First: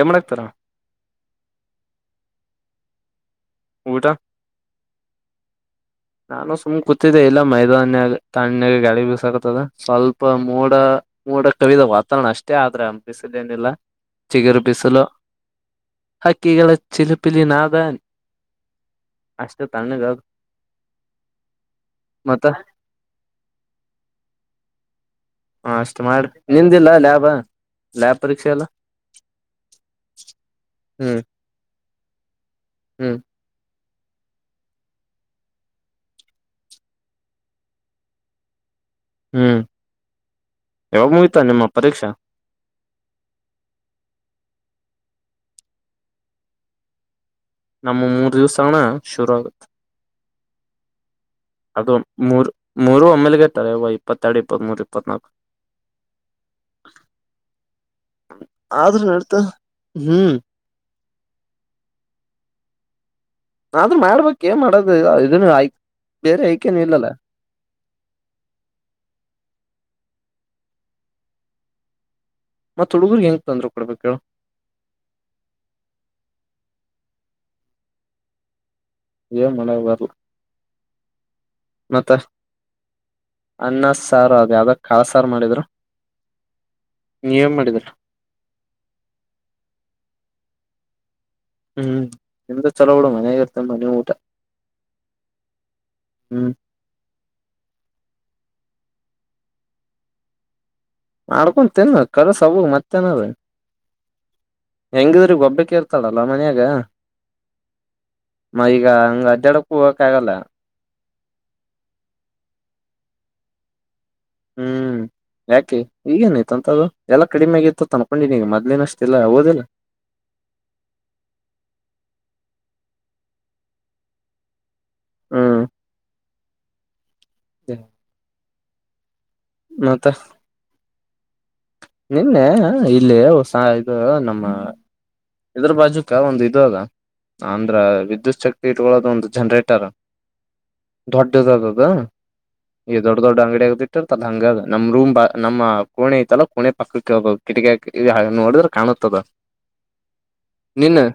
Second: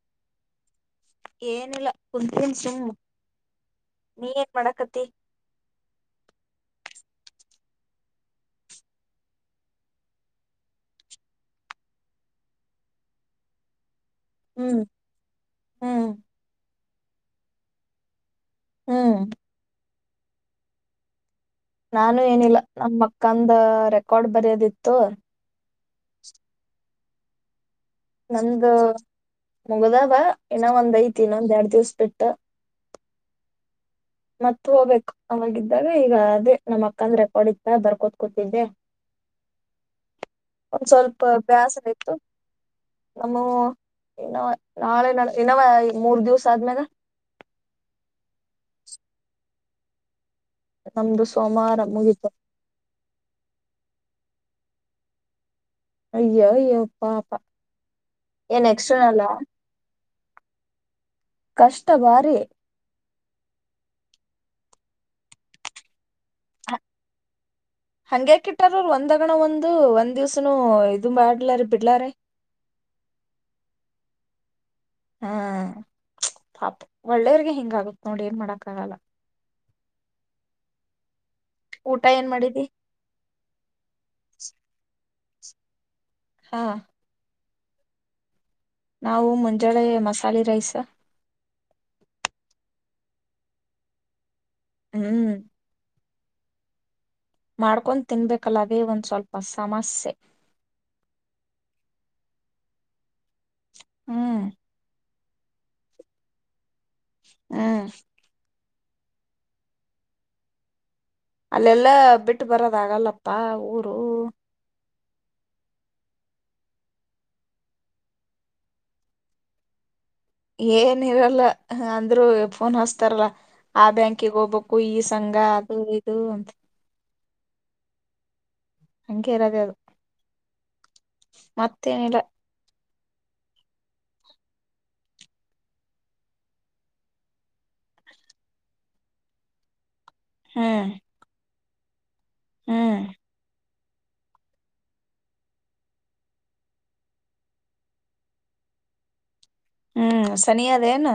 ಏ ಮಾಡಕ್ತಾರ ಏನಿಲ್ಲ ಕುಂತಿದೀನಿ ಸುಮ್ಮ್ ಊಟ ನೀ ಏನ್ ಮಾಡಾಕತಿ ನಾನು ಸುಮ್ನ್ ಕೂತಿದ್ದೆ ಇಲ್ಲ ಮೈದಾನ್ಯಾಗ ತಣ್ಣಗೆ ಗಾಳಿ ಬಿಸಕತದ ಸ್ವಲ್ಪ ಮೋಡ ಮೋಡ ಕವಿದ ವಾತಾವರಣ ಅಷ್ಟೇ ಆದ್ರೆ ಅನ್ಪಿಸಿದ್ದೇನಿಲ್ಲ ಚಿಗರು ಹ್ಮ್ ಬಿಸಲು ಹ್ಮ್ ಹಕ್ಕಿಗಳ ಚಿಲುಪಿಲಿ ನಾದ ಹ್ಮ್ ಅಷ್ಟ್ ತಣ್ಣಗ ನಾನು ಮತ್ತ ಏನಿಲ್ಲ ನಮ್ ಅಕ್ಕಂದ ರೆಕಾರ್ಡ್ ಬರಯೋದಿತ್ತು ಹಾ ಅಷ್ಟು ಮಾಡ್ರಿ ನಿಂದಿಲ್ಲ ಲ್ಯಾಬ ಲ್ಯಾಬ್ ಪರೀಕ್ಷೆ ಎಲ್ಲ ನಂದ ಮುಗ್ದಾವ ಇನ್ನ ಒಂದ್ ಹ್ಮ್ ಐತಿ ಇನ್ನೊಂದ್ ಎರಡ್ ದಿವ್ಸ ಬಿಟ್ಟ ಹ್ಮ್ ಮತ್ ಹೋಗ್ಬೇಕು ಅವಾಗಿದ್ದಾಗ ಈಗ ಅದೇ ನಮ್ಮ್ ಅಕ್ಕಂದ ರೆಕಾರ್ಡ್ ಇತ್ತ ಬರ್ಕೋತ್ ಕೂತಿದ್ದೆ ಹ್ಮ್ ಒಂದ್ ಯಾವಾಗ ಮುಗಿತಾ ನಿಮ್ಮ ಪರೀಕ್ಷಾ ನಮ್ಮವ ಇನ್ನು ನಾಳೆ ನಾಡಿದ್ ಇನ್ನವ ಮೂರ್ ದಿವ್ಸ ಆದ್ಮೇಲೆ ನಮ್ಮ ಮೂರ್ ದಿವ್ಸ ಹಣ ಶುರು ಆಗತ್ ನಮ್ದು ಸ್ ಅದು ಮೂರ್ ಮೂರು ಒಮ್ಮೆಲ್ಗತಾರೆ ವೈ ಇಪ್ಪತ್ತೆರಡ್ ಇಪ್ಪತ್ತ್ಮೂರ್ ಇಪ್ಪತ್ನಾಲ್ಕ್ ಅಯ್ಯೋ ಅಯ್ಯೋ ಪಾಪ ಏನ್ ಆದ್ರೂ ಎಕ್ಸ್ಟರ್ನಲ್ಲಾ ನಡ್ತ ಹ್ಮ್ ಕಷ್ಟಭಾರಿ ಆದ್ರೂ ಮಾಡ್ಬೇಕ್ ಏನ್ ಮಾಡದ ಇದನ್ನು ಆಯ್ಕ್ ಹಂಗ್ಯಾಕ ಇಟ್ಟಾರ ಒಂದಗಣ ಒಂದು ಒಂದ್ ದಿವ್ಸನ ಇದು ಬಾಡಲ್ಲಾರೆ ಬಿಡ್ಲಾರೆ ಮತ್ತತ್ ಹುಡುಗರ್ಗ್ ಹೆಂಗ ತಂದ್ರು ಕೊಡ್ಬೇಕು ಹೇಳು ಹ್ಮ ಪಾಪ ಒಳ್ಳೆಯವರ್ಗೆ ಹಿಂಗ ಆಗತ್ ನೋಡಿ ಏನ್ ಮಾಡಕ್ ಆಗಲ್ಲ ಮನ ಬರ್ಲ್ಲ ಊಟ ಮತ್ತೆ ಏನ್ ಮಾಡಿದಿ ಅನ್ನ ಸಾರು ಅದು್ ಯಾವ್ದ ಕಾಳ ಸಾರು ಮಾಡಿದ್ರು ಹಾ. ನೀವ ಮಾಡಿದ್ರ. ನಾವು ಮುಂಜಳೆ ಮಸಾಲೆ ರೈಸ. ಹ್ಮ್ ನಿಮ್ದು ಚಲೋ ಉಡುು ಮನ್ಯಾಗಾಗಿ ಇರ್ತ ಮನ ಊಟ. ಹ್ಮ್. ಹ್ಮ್. ಮಾಡ್ಕೊಂಡ್ ತಿನ್ಬೇಕಲ್ಲದೇ ಒಂದ್ ಸ್ವಲ್ಪ ಸಮಸ್ಯೆ. ಮಾಡಡ್ಕೊ ತಿನ್ ಕಲಸ ಹ ಮತ್ತೇನ ಹ್ಮ್ ಹೆಂಗಿದ್ರೆ ಗೊಬ್ಬೆ ಕೇಳ್ತಾಳಲ್ಲ ಮನ್ಯಾಗ ಹ್ಮ್ ಮ ಈಗ ಹಂಗ ಅಜ್ಜಾಡಕ್ ಹೋಗಕ ಆಗಲ್ಲ ಅಲ್ಲೆಲ್ಲಾ ಬಿಟ್ಟು ಬರೋದ ಆಗಲ್ಲಪ್ಪ ಊರು ಹ್ಮ್ ಯಾಕೆ ಈಗೇನಾಯ್ತ ಅಂತದ್ದು ಎಲ್ಲಾ ಕಡಿಮೆ ಆಗಿತ್ತು ತನ್ಕೊಂಡಿನಿ ಈಗ ಮೊದ್ಲಿನಷ್ಟ ಇಲ್ಲ ೋದಿಲ್ಲ ಏನ ಇರಲ್ಲ ಅಂದ್ರರು ಫೋನ್ ಹಸ್ತಾರಲ್ಲ ಆ ಬ್ಯಾಂಕಿಗೆ ಹೋಗ್ಬಬೇಕಕ್ ಕುಯ ಸಂಘ ಅದು ಇದು ಹ ಹಂಗೆ ರದೇ ಅದು ಮತ್ತೇನಿಲ್ಲ ನಿನ್ನೆ. ಇಲ್ಲಿ ಹೊಸ ಇದು ನಮ್ಮ. ಇದ್ರ ಬಾಜುಕ ಒಂದ ಇ ಅದ ಅಂದ್ರ ವಿದ್ಯುತ್ ಶಕ್ತಿ ಇಟ್ಕೊಳ್ಳಳೋದು ಒಂದು ಜನ್ರೇಟರ್. ಹ್ಮ್ ಧೊಡ್ಡದ. ಬ. ಈ ಹ್ಮ್ ದೊಡ್ಡ ದೊಡ್ಡ ಅಂಗಡಿ ಆಗತಿತಿ ರ್ತದ ಹಂಗ ನಮ್ಮ್ ರೂಮ್ ನಮ್ಮ ಕೋೆಐತಲ್ಲ ಕೋೆ ಪಕ್ಕಕ್ಕೆ ಹೋಗ ಕಿಟಕ ನೋಡಿದ್ರೆ ಕಾಣುತ್ತದ. ಹ್ಮ್ ಸನಿಯಾದೇನು.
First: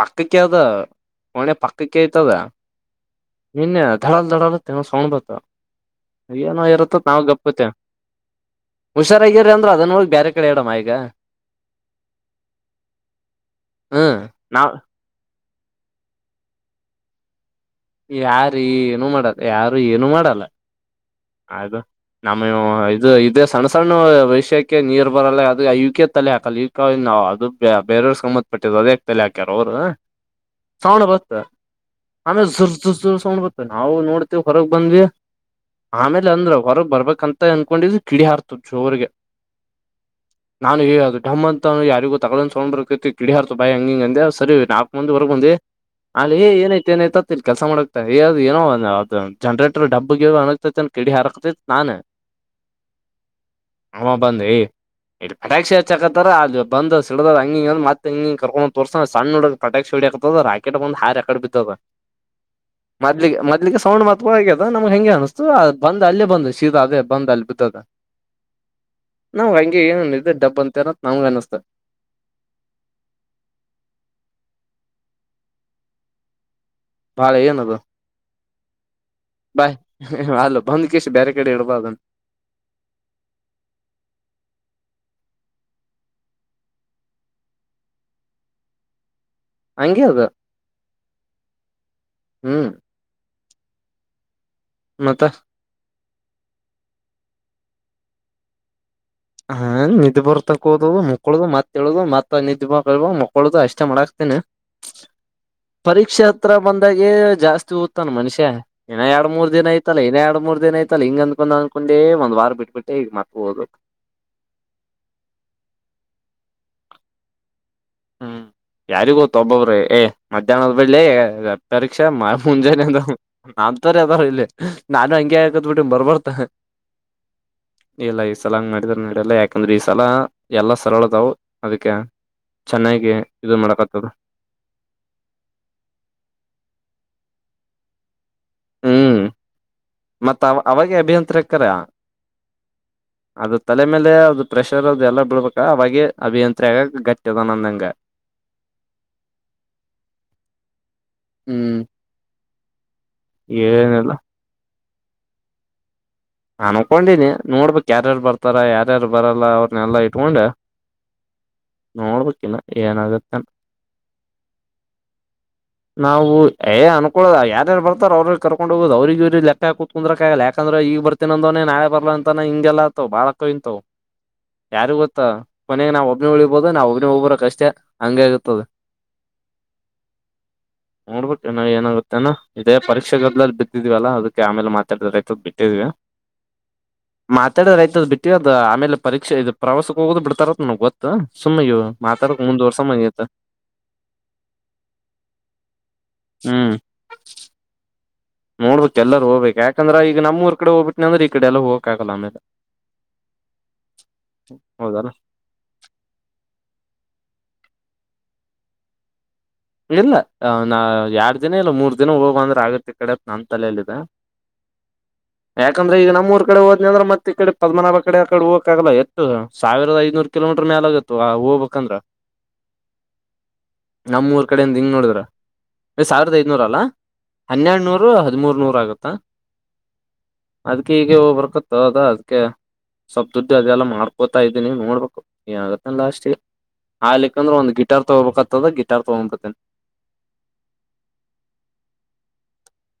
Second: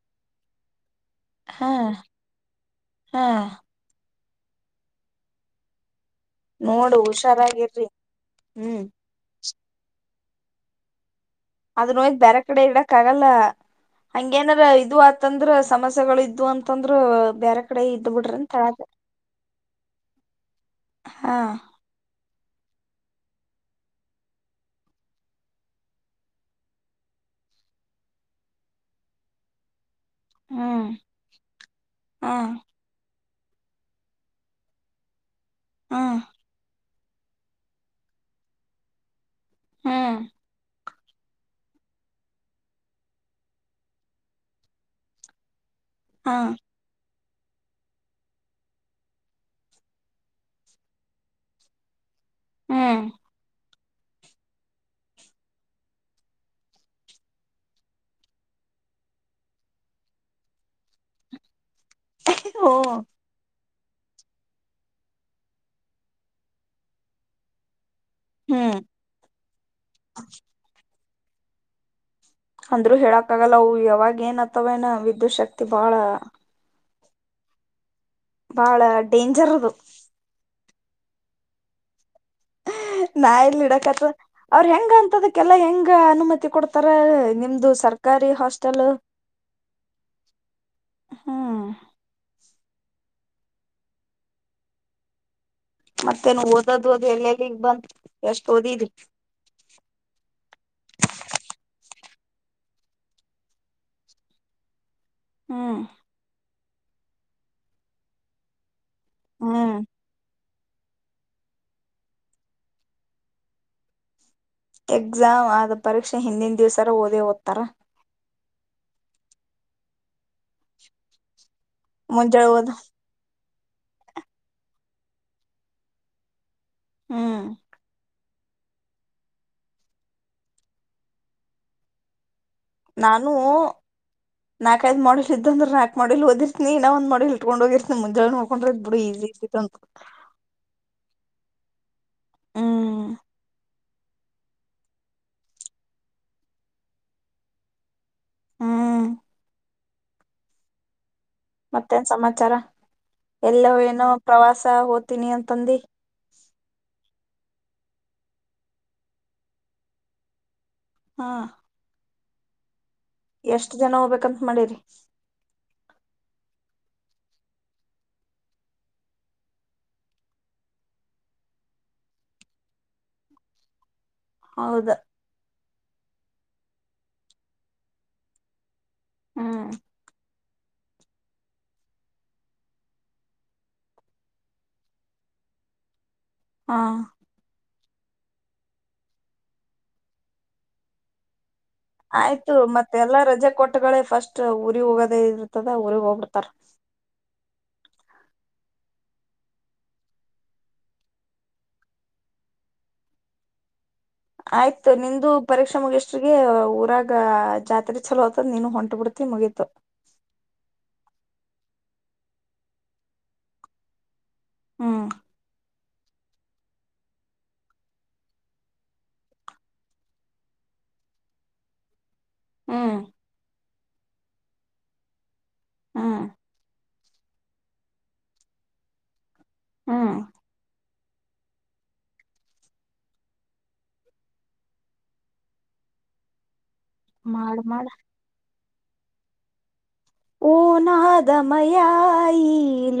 ಪಕ್ಕಕ್ಕೆಾವದ ಒಣೆ ಪಕ್ಕಕ್ಕೆ ಐ್ತದ ಹಾ ನಿನ್ನೆ ಧಡಲ್ ಧಡಲ್ ತಣ ಸಣುಬತ. ಏನೋ ನೋಡು ಇರುತ್ತ ನಾವ್ ಗಪ್ಪತ್ತ ಹುಷಾರಾಗಿರ್ರಿ ಹ್ಮ್ ಹುಷಾರಾಗ. ಅಂದ್ರ ಅದನ್ೊಳಗ್ ಬೇರೆ ಕಡೆ ಇಡಮ್ಮ ಈಗ. ಅದ ನೋಯ್. ಬೇರೆ ಕಡೆ ಇಡಕ್ ಆಗಲ್ಲ ಹ್ಮ್ ಹಂಗೇನಾರ ನಾವ್ ಇದು ಆತಂದ್ರ. ಸಮಸ್ಯೆಗಳ ಇದ್ವು ಅಂತಂದ್ರ ಬರೆ. ಯಾರ ಏನು ಮಾಡಲ್ಲ ಯಾರು ಏನು ಮಾಡಲ್ಲ. ಹಾ ಆಯದುು. ನಮ್ಮ ಇದು ಇ ಸಣ್ಣ ಸಣ್ಣ ವಷ್ಯಕ್ಕೆ ನೀರ್ ಬರಲ್ಲ ಅದ ಇಕ ತಲೆ ಹಾಕಲ್ಲ ಇವ ಅದು ಬೇರೆಯ್ರ ಸಂಮ್ಮತ್ಪಟ್ಟ್ ಅದೇ ತಲೆ ಹಾಕ್ಯಾರ ಅವರು. ಹ್ಮ್ ತಾವೊಂಡ ಬರ್ ಹಾ ಆಮೇ ುರ್ುರ್ುರ್. ನ್ಬ ನಾವು ನೋಡ್ತಿೀವ್ ಹೊರಗ್ ಬಂದ್ವಿ. ಹಾ ಆಮೇಲೆ ಅಂದ್ರರು ಹೊರಗ್ ಬರ್ಬೇಕಕ್ ಂತ ಅನ್ಕೊಂಡಿದು ಕಿಡಿ ಹಾರ್ತದ ಜೋರ್ಗೆ ಹ್ಮ್ ನ ಅದು ಡಮ್ ಅಂತ ಯಾರಿಗು ತಗೊೊಂಡ್ ಸಕೊಂಡತಿ ಕಿಡಿಿಯಾರತು ಬಾಯಿ ಹಂಗಿಂಗ ಅಂದೆ ಸರಿ ನಾಲ್ಕ್ ಮಂದ ವರೆಗ ಬಂದಿ ಹಾ ಅಲ್ಲಿ ಹೇ ಏನಾಯ್ತ ಏನಾಯ್ತ ಕೆಲಸ ಮಾಡಕ್ದು ಏನೋದು ಜನ್ರೇಟರ್ ಡಬ್ಬಗೆ. ಕಡಿ ಹಾರಕ್ತ ನಾನ. ಹ್ಮ್. ಆ ಬಂದಿ ಇಲ್ಲಿ ಪಟಾಕ್ಷಿ ಹಚ್ಚಾಕತಾರ ಅಲ್ಲಿ ಬಂದ್ ಸಿಡದ ಹಂಗಿಂಗ ಮತ್ತೆ ಹಂಗಿ ಕರ್ಕೊಂಡ್ ತೋರ್ಸ ಸಣ್ಣ ಹುಡ ಪಟಾಕ್ಷಿ ಹೊಡಿ ಆಾಕತದ ರಾಕೆಟ್ ಬಂದಂದು ಹಾರಿಕಡೆ ಬಿದ್ದದ. ಹೂ ಮೊದ್ಲಿಿಗೆ ಮದ್ಲಿಕ್ಕೆ. ಸೌ್ತ್ವಾ ಆಗ್ಯದಮಗೆಂ ಅನ್ತ. ಬಂದ್ ಅಲ್ಲೇ ಬಂದು ಶೀತಾ ಅದೇ ಬಂದ್ ಅಲ್ಲಿ ಬಿದ್ದದ. ಹ್ಮ್ ನಾವವು ಹಂಗೆ ಏನನುಿದ್ದೆ ಡಬ್ಬ ಅಂತ ಏನ. ನಮಗೆ ಅನ್ನ್ತ. ಅಂದ್ೂ ಹೇಳಕ್ಕ ಆಗಲ್ಲ ಅವು ಯಾವಾಗ ಏನ್ತವ ಏನ ವಿದ್ಯುತ್ ಶಕ್ತಿ ಬಾಳ. ಭಾಳೆ ಏನುದು. ಬಾಳ ಡೇಂಜರ್ದು. ಬಂದ್ಕೇಶು ಬೇರೆ ಕಡೆ ಇಡಬ ಅ. ನಾ ಎಲ್ಲಿ ಇಡಕತ್ ಅವ್ರ ಹೆಂಗ ಅಂತದಕ್ಕೆಲ್ಲಾ ಹೆಂಗ ಅನುಮತಿ ಕೊಡ್ತಾರ ನಿಮ್ದು ಸರ್ಕಾರಿ ಹಾಸ್ಟೆಲ್. ಅಗೆ ಹದು ಹ್ಮ್ ಹ್ಮ್. ಮತ್ತ. ಮತ್ತೆನು ಓದೋದ್ ಓದ್ ಎಲ್ಲ ಎಲ್ಲಿಗ್ ಬಂತ ಎಷ್ಟ್ ಓದಿದ್ರಿ. ಹಾ ನಿದ್ದೆ ಬರ್ತಕ್ಕ ಹೋದದು ಮುಕ್ಕೊದು ಮತ್ತತ್ೇಳಳದು ಮತ್ತ ನಿದ್ದ ಬಬ ಮಕ್ಕಳದು ಅಷ್ಟೇ ಮಾಡಾಕ್ತೇನ. ಹ್ಮ್ ಪರೀಕ್ಷಾ. ಹತ್ರ ಬಂದಾಗೆ ಜಾಸ್ತಿ ಓದ್ತಾನ ಮನುಷ್ಯ. ಇನ್ನ ಎರಡು ಮೂರ್ ದಿನ ಐತಲ್ಲ ಇೇ ಎರಡು ಮೂ ದಿನ. ಇದೇನಾಯ್ತಲ್ಲ ಹಂಗ ಅಂದಕೊಂಡ್ ಅನ್ಕೊಂಡ ಒಂದ್ ವಾರ ಬಿಟ್ಬಟ್ಟ ಈಗ ಮಕ್ ಹೋ್. ಎಕ್ಸಾಮ್ ಆದ ಪರೀಕ್ಷೆ ಹಿಂದಿನ ದಿವ್ಸರ ಓದೇ ಓದ್ತಾರ. ಹ್ಮ್ ಯಾರಿಗೂತ್ತ ಒಬ್ಬಬ್ರೀ ಏ ಮಧ್ಯಾಹ್ನದ್ ಬಳ್ಳಿ. ಪರೀಕ್ಷಾ ಮಾಡ ಮುಂಜಾಳೆ ಓದ ಮುಂಜೆನಂತ. ನನ್ ತರ ಅದ್ರ ಇಲ್ಲಿ ನಾನು ಹಂಗೆ ಆಾಕತ್ ಬಿಟ್ಟ ಬರ್ಬರ್ತ. ಹ್ಮ್. ಇಲ್ಲ ಈ ಸಲ ಮಾಡಿದ್ರ ನಡಲ್ಲ ಯಾಕಂದ್ರೆ ಈ ಸಲ ಎಲ್ಲಾ ಸರಳದಾವವು ಅದಕ್ಕೆ. ಚೆನ್ನಾಗಿ ನಾನು ಇದು ಮಾಡಕತ್ತದ ನಾಕ್ ಐದ್ ಮಾಡೆಲ್ ಇದ್ದಂದ್ರೆ ನಾಕ್ ಮಾಡಲ್ ಓದರ್ತನಿ ಇನ್ನ ಒಂದ್ ಮಾಡ ಹ ಇಟ್ಕೊಂಡ ಹೋಗಿರ್ ಮುಂಜೆ ಹಕೊಂಡ್ರದ ಬಿುಡ ಹ್ಮ್ ಈಜಿ ಇದಂತ ತಕರ ಅದು ತಲೆ ಮೇಲೆ ಅದು ಪ್ರೆಷರ್ ಅ ಎಲ್ಲ ಬಿಳ್ಬೇಕ ಅವಾಗ ಅಭಿಯಂತ್ರಿ ಆಗ ಗಟ್ಟದ ನಂದಂಗ ಹ್ಮ್ ಹ್ಮ್ ಮತ್ತೇನ್ ಸಮಾಚಾರ ಎಲ್ಲೋ ಏನೋ ಏನಿಲ್ಲ ಪ್ರವಾಸ ಹ ತಿನಿ ಅಂತಂದೆ. ನಾನ್ಕೊಂಡಿನಿ ನೋಡ್ಬೇಕಕ್ ಯಾರ್ಯಾರ್ ಬರ್ತಾರ ಯಾರ್ಯಾರು ಬರಲ್ಲ ಅವ್ರನೆಲ್ಲಾ ಇಟ್ಕೊಂಡ. ಹಾ. ನೋಡ್ಬೇಕ. ಎಷ್ಟ್ ಜನ ಹೋಗ್ಬೇಕಂತ ಮಾಡಿರಿ. ನಾವು ಏ ಅನ್ಕೋ ಯಾರ ಬರ್ತಾರ ಅವ್ರರು ಕರ್ಕೊಂಡ ಹೋಗೋ್ ಅವ್ರಿಗೆ ಇವ ಲೆಕ್ಕ ಕುತ್ಕಂದ್ರಾಕಂದ್ರೆ ಈಗ ಬರ್ತ. ೊಂದವನ ನಳೆ ಬರ್ಲ ಅಂತನ ಹಿಂಗೆಲ್ಲಾತವ ಬಾಳಕ ಇಂತವು. ಯಾರ ಹೌದ ಗೊತ್ತ. ಮನೆಗೆ ನಾವ್ ಒಬ್ನ ಉಳಿಬೋದು ನಾವ್ ಒಬ್ನ ಹೋಗಬರೋ ಕಷ್ಟೇ ಹಂಗ ಆಗತದೆ. ಹ್ಮ್. ನೋಡ್ಬೇಕುನ ಏನಾಗುತ್ತೆನ ಇದೇ ಪರೀಕ್ಷೆಗೊದ್ಲ್ಲಿ ಬಿದ್ದಿದವ ಅಲ್ಲಾ ಅದಕ್ಕೆ ಆಮೇಲೆ ಮಾತಾಡಿದ ರೈತ ಬಿಟ್ಟಿದ್ವಿ. ಹಾ ಮಾತಾಡರ. ್ ಬಿಟ್ಟ ಅ್ ಆಮೇಲೆ ಪರೀಕ್ಷ ಇದು ಪ್ರವಾಸಕ್ಕೆ ಹೋಗೋ್ ಬಿಡ್ತಾರತ್ ನಗ್ ಗೊತ್ತು ಸುಮ್ಮ್ ಇವು ಮಾತಾಡಕ್ ಆಯ್ತು ಮತ್ತೆಲ್ಲಾ ಮುಂದ್ವರ್ಸಮಗೈತ ರಜೆ ಕೊಟ್ಟಗಳೇ ಫಸ್ಟ್ ಊರಿ ಹೋಗೋದೇ ಇರ್ತದ ಊರಿಗ್ ಹೋಗ್ಬಿಡ್ತಾರ ಹ್ಮ್ ನೋಡ್ಬೇಕಕ್ ಎಲ್ಲಾರ ಹೋಗ್ಬೇಕಕ್ ಯಾಕಂದ್ರ ಈಗ ನಮ್ಮೂಊರ್ ಕಡೆ ಹೋಗ್ಬಿಟ್ಟನ ಅಂದ್ರೆ ಈ ಕಡೆ ಎಲ್ಲ ಹೋಗಕ್ ಆಗಲ್ಲ ಆಮೇಲೆ ಆಯ್ತು ಹೌದಲ್ಲ ನಿಂದು ಪರೀಕ್ಷೆ ಮುಗಷ್ಟಿಗೆ ಊರಾಗ ಈಗ ಜಾತ್ರೆ ಚಲೋ ಆ್ತದ ನೀನು ಹೊಂಟಟ್ ಬಿಡ್ತಿ ಮುಗತಿ ಇಲ್ಲ ನಾ ಎರ ದಿನ ಇಲ್ಲ ಮೂರ್ ದಿನ ಹೋಗ್ ಅಂದ್ರ ಆಗತ್ತೆ ಕಡೆ ನ ತಲಲ್ಲಿದೆ ಹ್ಮ್ ಯಾಕಂದ್ರೆ ಈಗ ನಮ್ಮ ೂರ್ ಕಡೆ ಹೋದ್ ಅಂದ್ರ ಮತ್ತ ಈ ಕಡೆ ಪದ್ಮಮನಾಭ ಕಡೆ ಆ ಕಡೆ ಹೋಗಕಾಗಲ್ಲ ಎಷ್ಟು ಸಾವಿರದ ಐನೂ ಕಿಲೋಮೀಟರ್ ಮೇಾಲ ಆಗತ್ತು ಆ ಹೋಗ್ಬೇಕಂದ್ರ ಹ್ಮ್ ನಮ್ಮೂರು ಈ ಕಡೆಯಿಂದ ಹಿಂಗ ನೋಡ್ರ ನೀ ಸಾವಿರದ ಐದನೂರ ಅಲ್ಲಾ ಹನ್ನೆರಡುನೂರು ಹದಿಮೂರು ನೂರು ಆಗುತ್ತಾ ಹ್ಮ ಅದ್ ಈೀಗೆ ಹಬರ್ಕತ್ತ ಅದ ಅದ್ ಸೊಪ್ಪ ದುಡ್ಡು ಅದೆಲ್ಲ ಮಾಡ್ಕೋತಾ ಇದ್ದೀನಿ ನೋಡ್ಬೇಕು ಆಗತ್ತ ಲಾಸ್ಟ್ ಹಾಲಿಕ್ ಅಂದ್ರೆ ಮಾಡ ಒಂದು ಮಾಡ ಗಿಟಾರ್ ತಗೋಬೇಕಕ್ತದ ಗಿ. ತ ಹ ಓ ನಾದಮಯಾಇ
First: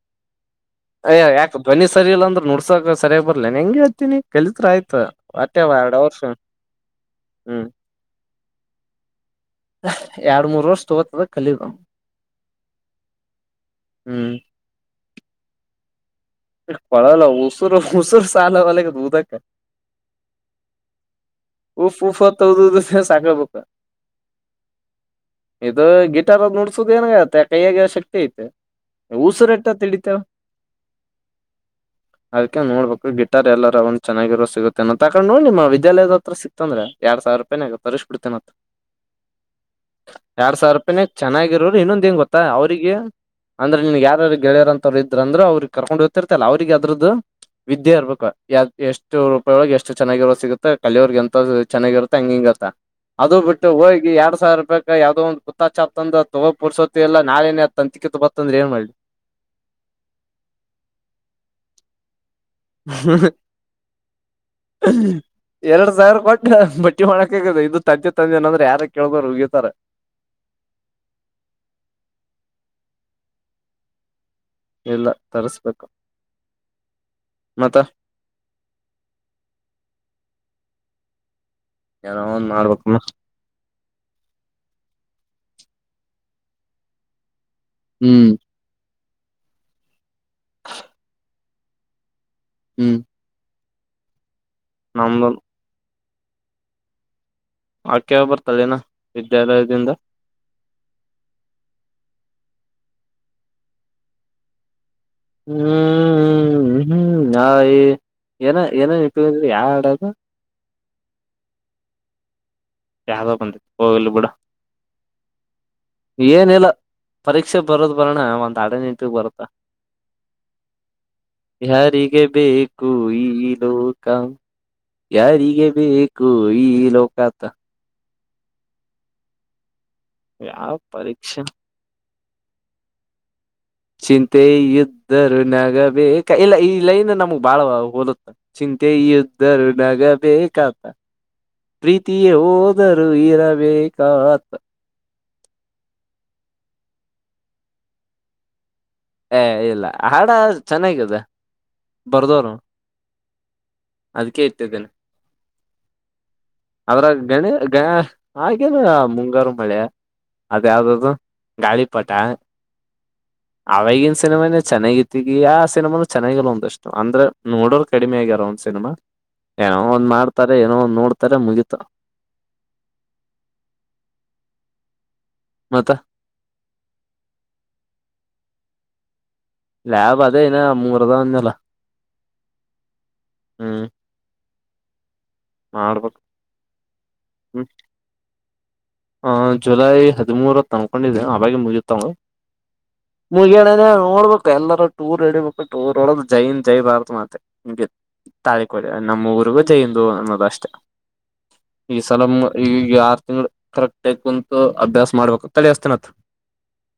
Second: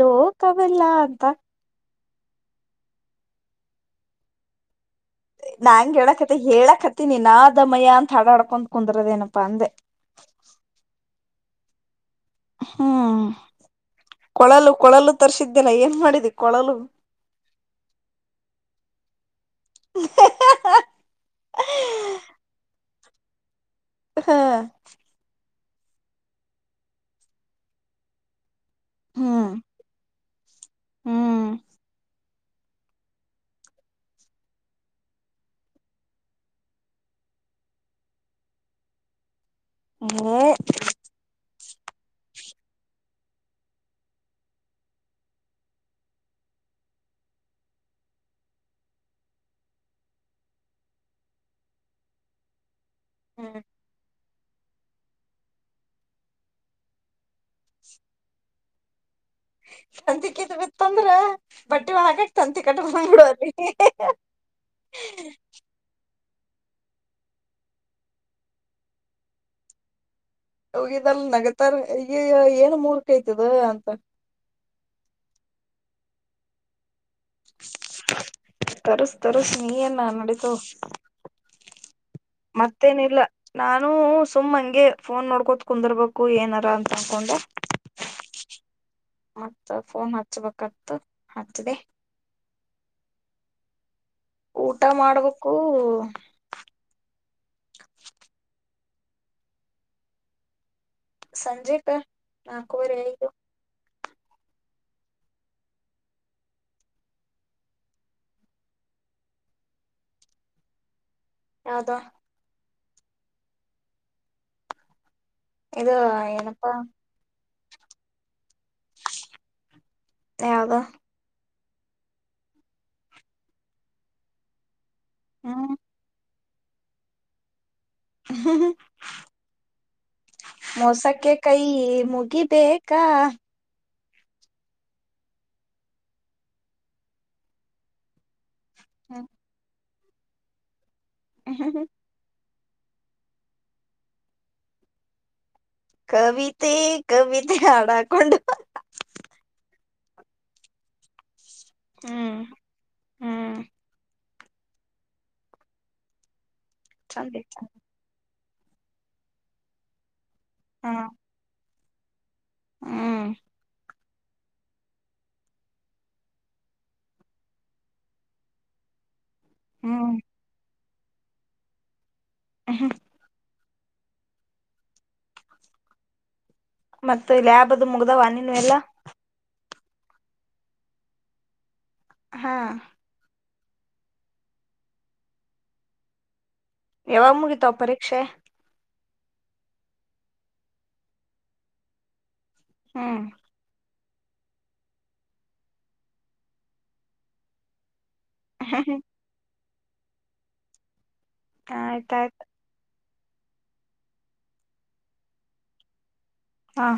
ಲೋಕ ಲೋಕವಲ್ಲಾ ಅಂತ ಅಯ್ಯ ಯಾಕ ಧ್ವನಿ ಸರಿ ಇಲ್ಲ ಅಂದ್ರ ನುಡ್ಸಕ ಸರಿಯಾಗಿ ಬರ್ಲೇ ಏನ ನಿಂಗ ಹೇಳತೀನಿ ಕಲ್ತ್ರ ಆಯತು ನಾ ಹಂಗ ಹೇಳಕತ್ತ ಹೇಳಕತ್ತಿನ ಹ್ಮ್ ನಾದಮಯ ಅಂತ ಹಾಡ ಹಾಡ್ಕೊಂತ ಕುಂದ ಕುಂದ್ರ ದೇನ ಎರಡ್ ಮೂರ್ ವರ್ಷ ತಗೋತದ ಕಲಿಯುಗ ಹ್ಮ್ ಹ್ಮ್ ಕೊಳಲು ಕೊಳಲು ತರಿಸಿದ್ದೇಲ್ಲ ಏನ್ ಮಾಡಿದಿ ಕೊಳಲು ಕೋಳಲ್ ಉಸುರು ಉಸುರು ಸಾಲ ಒಲ್ಲೆಗದ ದಕ್ಕ ಹ್ಮ್ಮ್. ಸಾಗ ಬಕ ಹಾ ಇದು ಗಿಟಾರ್ ನುಡಿಸುದು ಏನಾಗತ್ತೆ ಕೈಯಾಗ ಶಕ್ತಿ ಐತೆ ಹ್ಮ್ ಉಸುರಟ್ಟ ಎಷ್ಟ ಅಂತ ಹಿಡಿತಿ ಹೇಳ ಹ್ಮ್ ಅದಕ ನೋಡ್ಬೇಕು ಗಿಟಾರ್ ಎಲ್ಲಾರ ಒಂದ್ ಚೆನಾಗಿರೋ ಸಿಗುತ್ತೆ ಏನೋ ತಕೊಂಡ್ ನೋಡಿ ನಿಮ್ಮ ವಿದ್ಯಾಲಯದಗ ತ್ರ ಸಿಕ್ಂದ್ರೆ ಎರಡ್ ಸಾವಿರ ರೂಪಾಯಿನಾಗ ತರಿಸ್ಬಿಡ್ತೇನ ಏ ಎರಡ್ ಸಾವಿರ ರೂಪಾಯ ಚೆನ್ನಾಗಿರೋದ ಇರು ಇನ್ನೊಂದ ಏನ್ ಗೊತ್ತಾ ಅವ್ರರಿಗೆ ಅಂದ್ರೆ ನಿನ್ ಯಾರ ಗೆಳೆಯರ ಅಂತ ಅವ್ರು ಇದ್ರಂದ್ರರು ಅವ್ರಿಗೆ ಕರ್ಕೊಂಡ್ ತರ್ತೀಯಲ್ಲ ಅವ್ರರಿಗೆ ಅದ್ರದ್ದು ವಿದ್ಯೆ ಇರ್ಬೇಕು ಎಷ್ಟು ರೂಪಾಯಿಯೋಳಗೆ ಎಷ್ಟು ಚೆನ್ನಾಗಿರೋದ ಸಿಗುತ್ತೆ ಕಲ್ಲಿಯವರ್ಗ್ ಎಂತ ಚೆನ್ನಾಗಿ ಇರತ್ತೆ ಹಂಗ ಹಂಗ ಇರ್ತ್ತ ಅದು ಬಿಟ್ಟು ಹೋಗಿ ಎರಡ್ ಎರಡು ಸಾವಿರ್ ರೂಪಾಯಿಕ ಯಾವ್ದೋ ಒಂದು ಗುತ್ತಾ ಚಾಪ್ ತಂದ್ರ ತಗೋ ಪುರ್ಸೋತಿ ಇಲ್ಲ ನಾಳೆನೇ ತಂತಿಕ ಕಿತ್ತೊಗೋತ್ತ ಅಂದ್ರೆ ಏನ್ ಮಾಡಿಲಿ ತಂತಿಕ್ಕತ್ ಬಿತ್ತಂದ್ರ ಬಟ್ಟೆ ಒಣಹಾಕಕ ತಂತಿ ಕಟ್ಟ ಬಂದ ಬಿಡತತಿ ಎರಡ್ ಸಾವಿರ ಕೊಟ್ಟ ಬಟ್ಟಿ ಮಾಡಕ ಆಗ ಇದು ತಂದಜೆ ತಂದೆ ಅನಂದ್ರೆ ಯಾರ ಕೇಳಬರು ಉಗೀತಾರ ಹೋಗಿದಲ್ ನಗತ್ತಾರ ಈ ಏನ್ ಮೂರ್ಕಐ್ತದ ಅಂತ ಇಲ್ಲ ತರಿಸಬೇಕು ತರಸ ತರಸ ನೀ ಏನ ನಡೀತದ ಏನೋ ಒಂದ್ ಮಾಡ್ಬೇಕಮ್ಮ ಮತ್ತೇನಿಲ್ಲ ನಾನು ಸುಮ್ಮ್ ಹಂಗೆ ಫೋನ್ ನೋಡ್ ಕೂತ್ ಕುಂದಿರ್ಬೇಕು ಏನಾರ ಅಂತ ಅನ್ಕೊಂಡ ಹ್ಮ್ ಮತ್ತ ಫೋನ್ ಹಚ್ಬೇಕತ್ತು ಹಚ್ಚ್ದ ಹ್ಮ್ ಊಟ ನಮ್ದು ಮಾಡ್ಬೇಕು ಆಕ್ಯಾವ ಬರ್ತದೇನ ವಿದ್ಯಾಲಯದಿಂದ ಸಂಜೆಕ್ಕ ನಾಲ್ಕೂವರೆ ಐದು ಹ್ಮ್ ಹ್ಮ್ ನಾ ಎ ಏನ ಏನ [unintelligible] ಯಡದು ಅದ ಯಾದ ಬಂದ ಹೋಗಲ್ಲ ಬುಡ ಇದು ಏನಿಲ್ಲ ಏನಪ್ಪಾ ಪರೀಕ್ಷೆ ಬರೋದು ಬರೋಣ ಒಂದ್ ಅಡೆ ನಿಂಟಿಗೆ ಬರುತ್ತ ಯಾವ್ದ ಯಾರಿಗೆ ಬೇಕು ಈ ಲೋಕ ಯಾರಿಗೆ ಹ್ಮ್ ಬೇಕು ಇ ಹ ಈ ಲೋಕತ [unintelligible] ಯಾವ ಮೋಸಕ್ಕೆ ಪರೀಕ್ಷೆ ಕೈ ಮು ಗಿ ಬೇಕಾ ಚಿಂತೆ ಇದ್ದರು ನಗಬೇಕ ಇಲ್ಲ ಈ ಲೈನ್ ನಮ್ಗ್ ಬಾಳ ಹೋಲುತ್ತ ಚಿಂತೆ ಯುದ್ಧರು ನಗ ಬೇಕಾ ಅಂತ ಪ್ರೀತಿ ಯೋವ್ ದರೂ ಇರಬೇಕಾ ಆತ ಕವಿತೆ ಕವಿತೆ ಹಾಡಾಕೊಂಡು ಏ ಇಲ್ಲ ಹಾಡ ಚೆನ್ನಾಗಿದೆ ಹ್ಮ್ ಬರದೋನು ಹ್ಮ್ ಅದಕೆ ಇಟ್ಟಿದೇನೆ ಅದ್ರಗ ಬೇರೆ ಚಂದ ಗ. ಹಾಗೇನು ಮುಂಗಾರು ಮಳೆ ಅದ ಯಾವ್ದ್ ಹಾ ಅದು ಗಾಳಿ. ಪಟ ಹ್ಮ್ ಅವವಾಗಿನ ಸಿನಿಮಾನೇ ಚೆನ್ನಾಗಿತ್ತಗಿ ಆ ಸಿನಿಮಾನು ಚೆನ್ನಾಗಿಲ್ ಒಂದಷ್ಟು ಅಂದ್ರೆ ನೋಡೋರ್ ಕಡಿಮೆ ಆಗ್ಯಾರ ಒಂದ್ ಸಿನಿಮಾ ಏನೋ ಹ್ಮ್ ಒಂದ್ ಮಾಡ್ತಾರೆ ಏನೋ ಒಂದ್ ನೋಡ್ತಾರ ಮುಗಿತ ಉಹ್ಮ್ ಮತ ಮತ್ತೆ ಲ್ಯಾಬುದು ಮುಗ್ದಾವ ನಿನವ್ ಎಲ್ಲಾ ಲಾಬ್ ಅದೇ ನ ಮೂರುದ ಅಂದಲ್ಲ ಹಾ ಹ್ಮ್ ಮಾಡ್ಬೇಕ್ ಎವಗ್ ಮುಗಿತವ್ ಪರಿಕ್ಷೆ. ಆ ಜುಲೈ ಹದಿಮೂರ ತನ್ಕೊಂಡಿದ್ದ ಆವಗಿ ಮುಗಿತವ್ ಹ್ಮ್ ಮುರ್ಗಿಯಣ ನೋಡ್ಬೇಕಕ್ ಎಲ್ಲಾರ ಟೂರ್ ರಡಿಬೇಕು ಟೂರ್ ನೋಡ ಜೈನ್ ಜೈ ಬಾರತ್ ಮತ್ತೆ ಹಂಗಿತ್. ತಾಳಿ ಕೊಡೆ ನಮ್ಮ ಊರಿಗ್ ಬಂದ್ ತೆ ಇಂದು ಅನ್ನದ್ ಅಷ್ಟೆ ಈ ಆಯ್ತಾಯ್ತು ಸಲಾಂದ ಈಗ್ ಯಾರ್ [unintelligible] ಕರೆಕ್ಟ್ ಆ ಕುಂತು ಅಭ್ಯಾಸ ಮಾಡ್ಬೇಕಕ್ ತಳಿಸ್ತೇನತ್ ಹಾ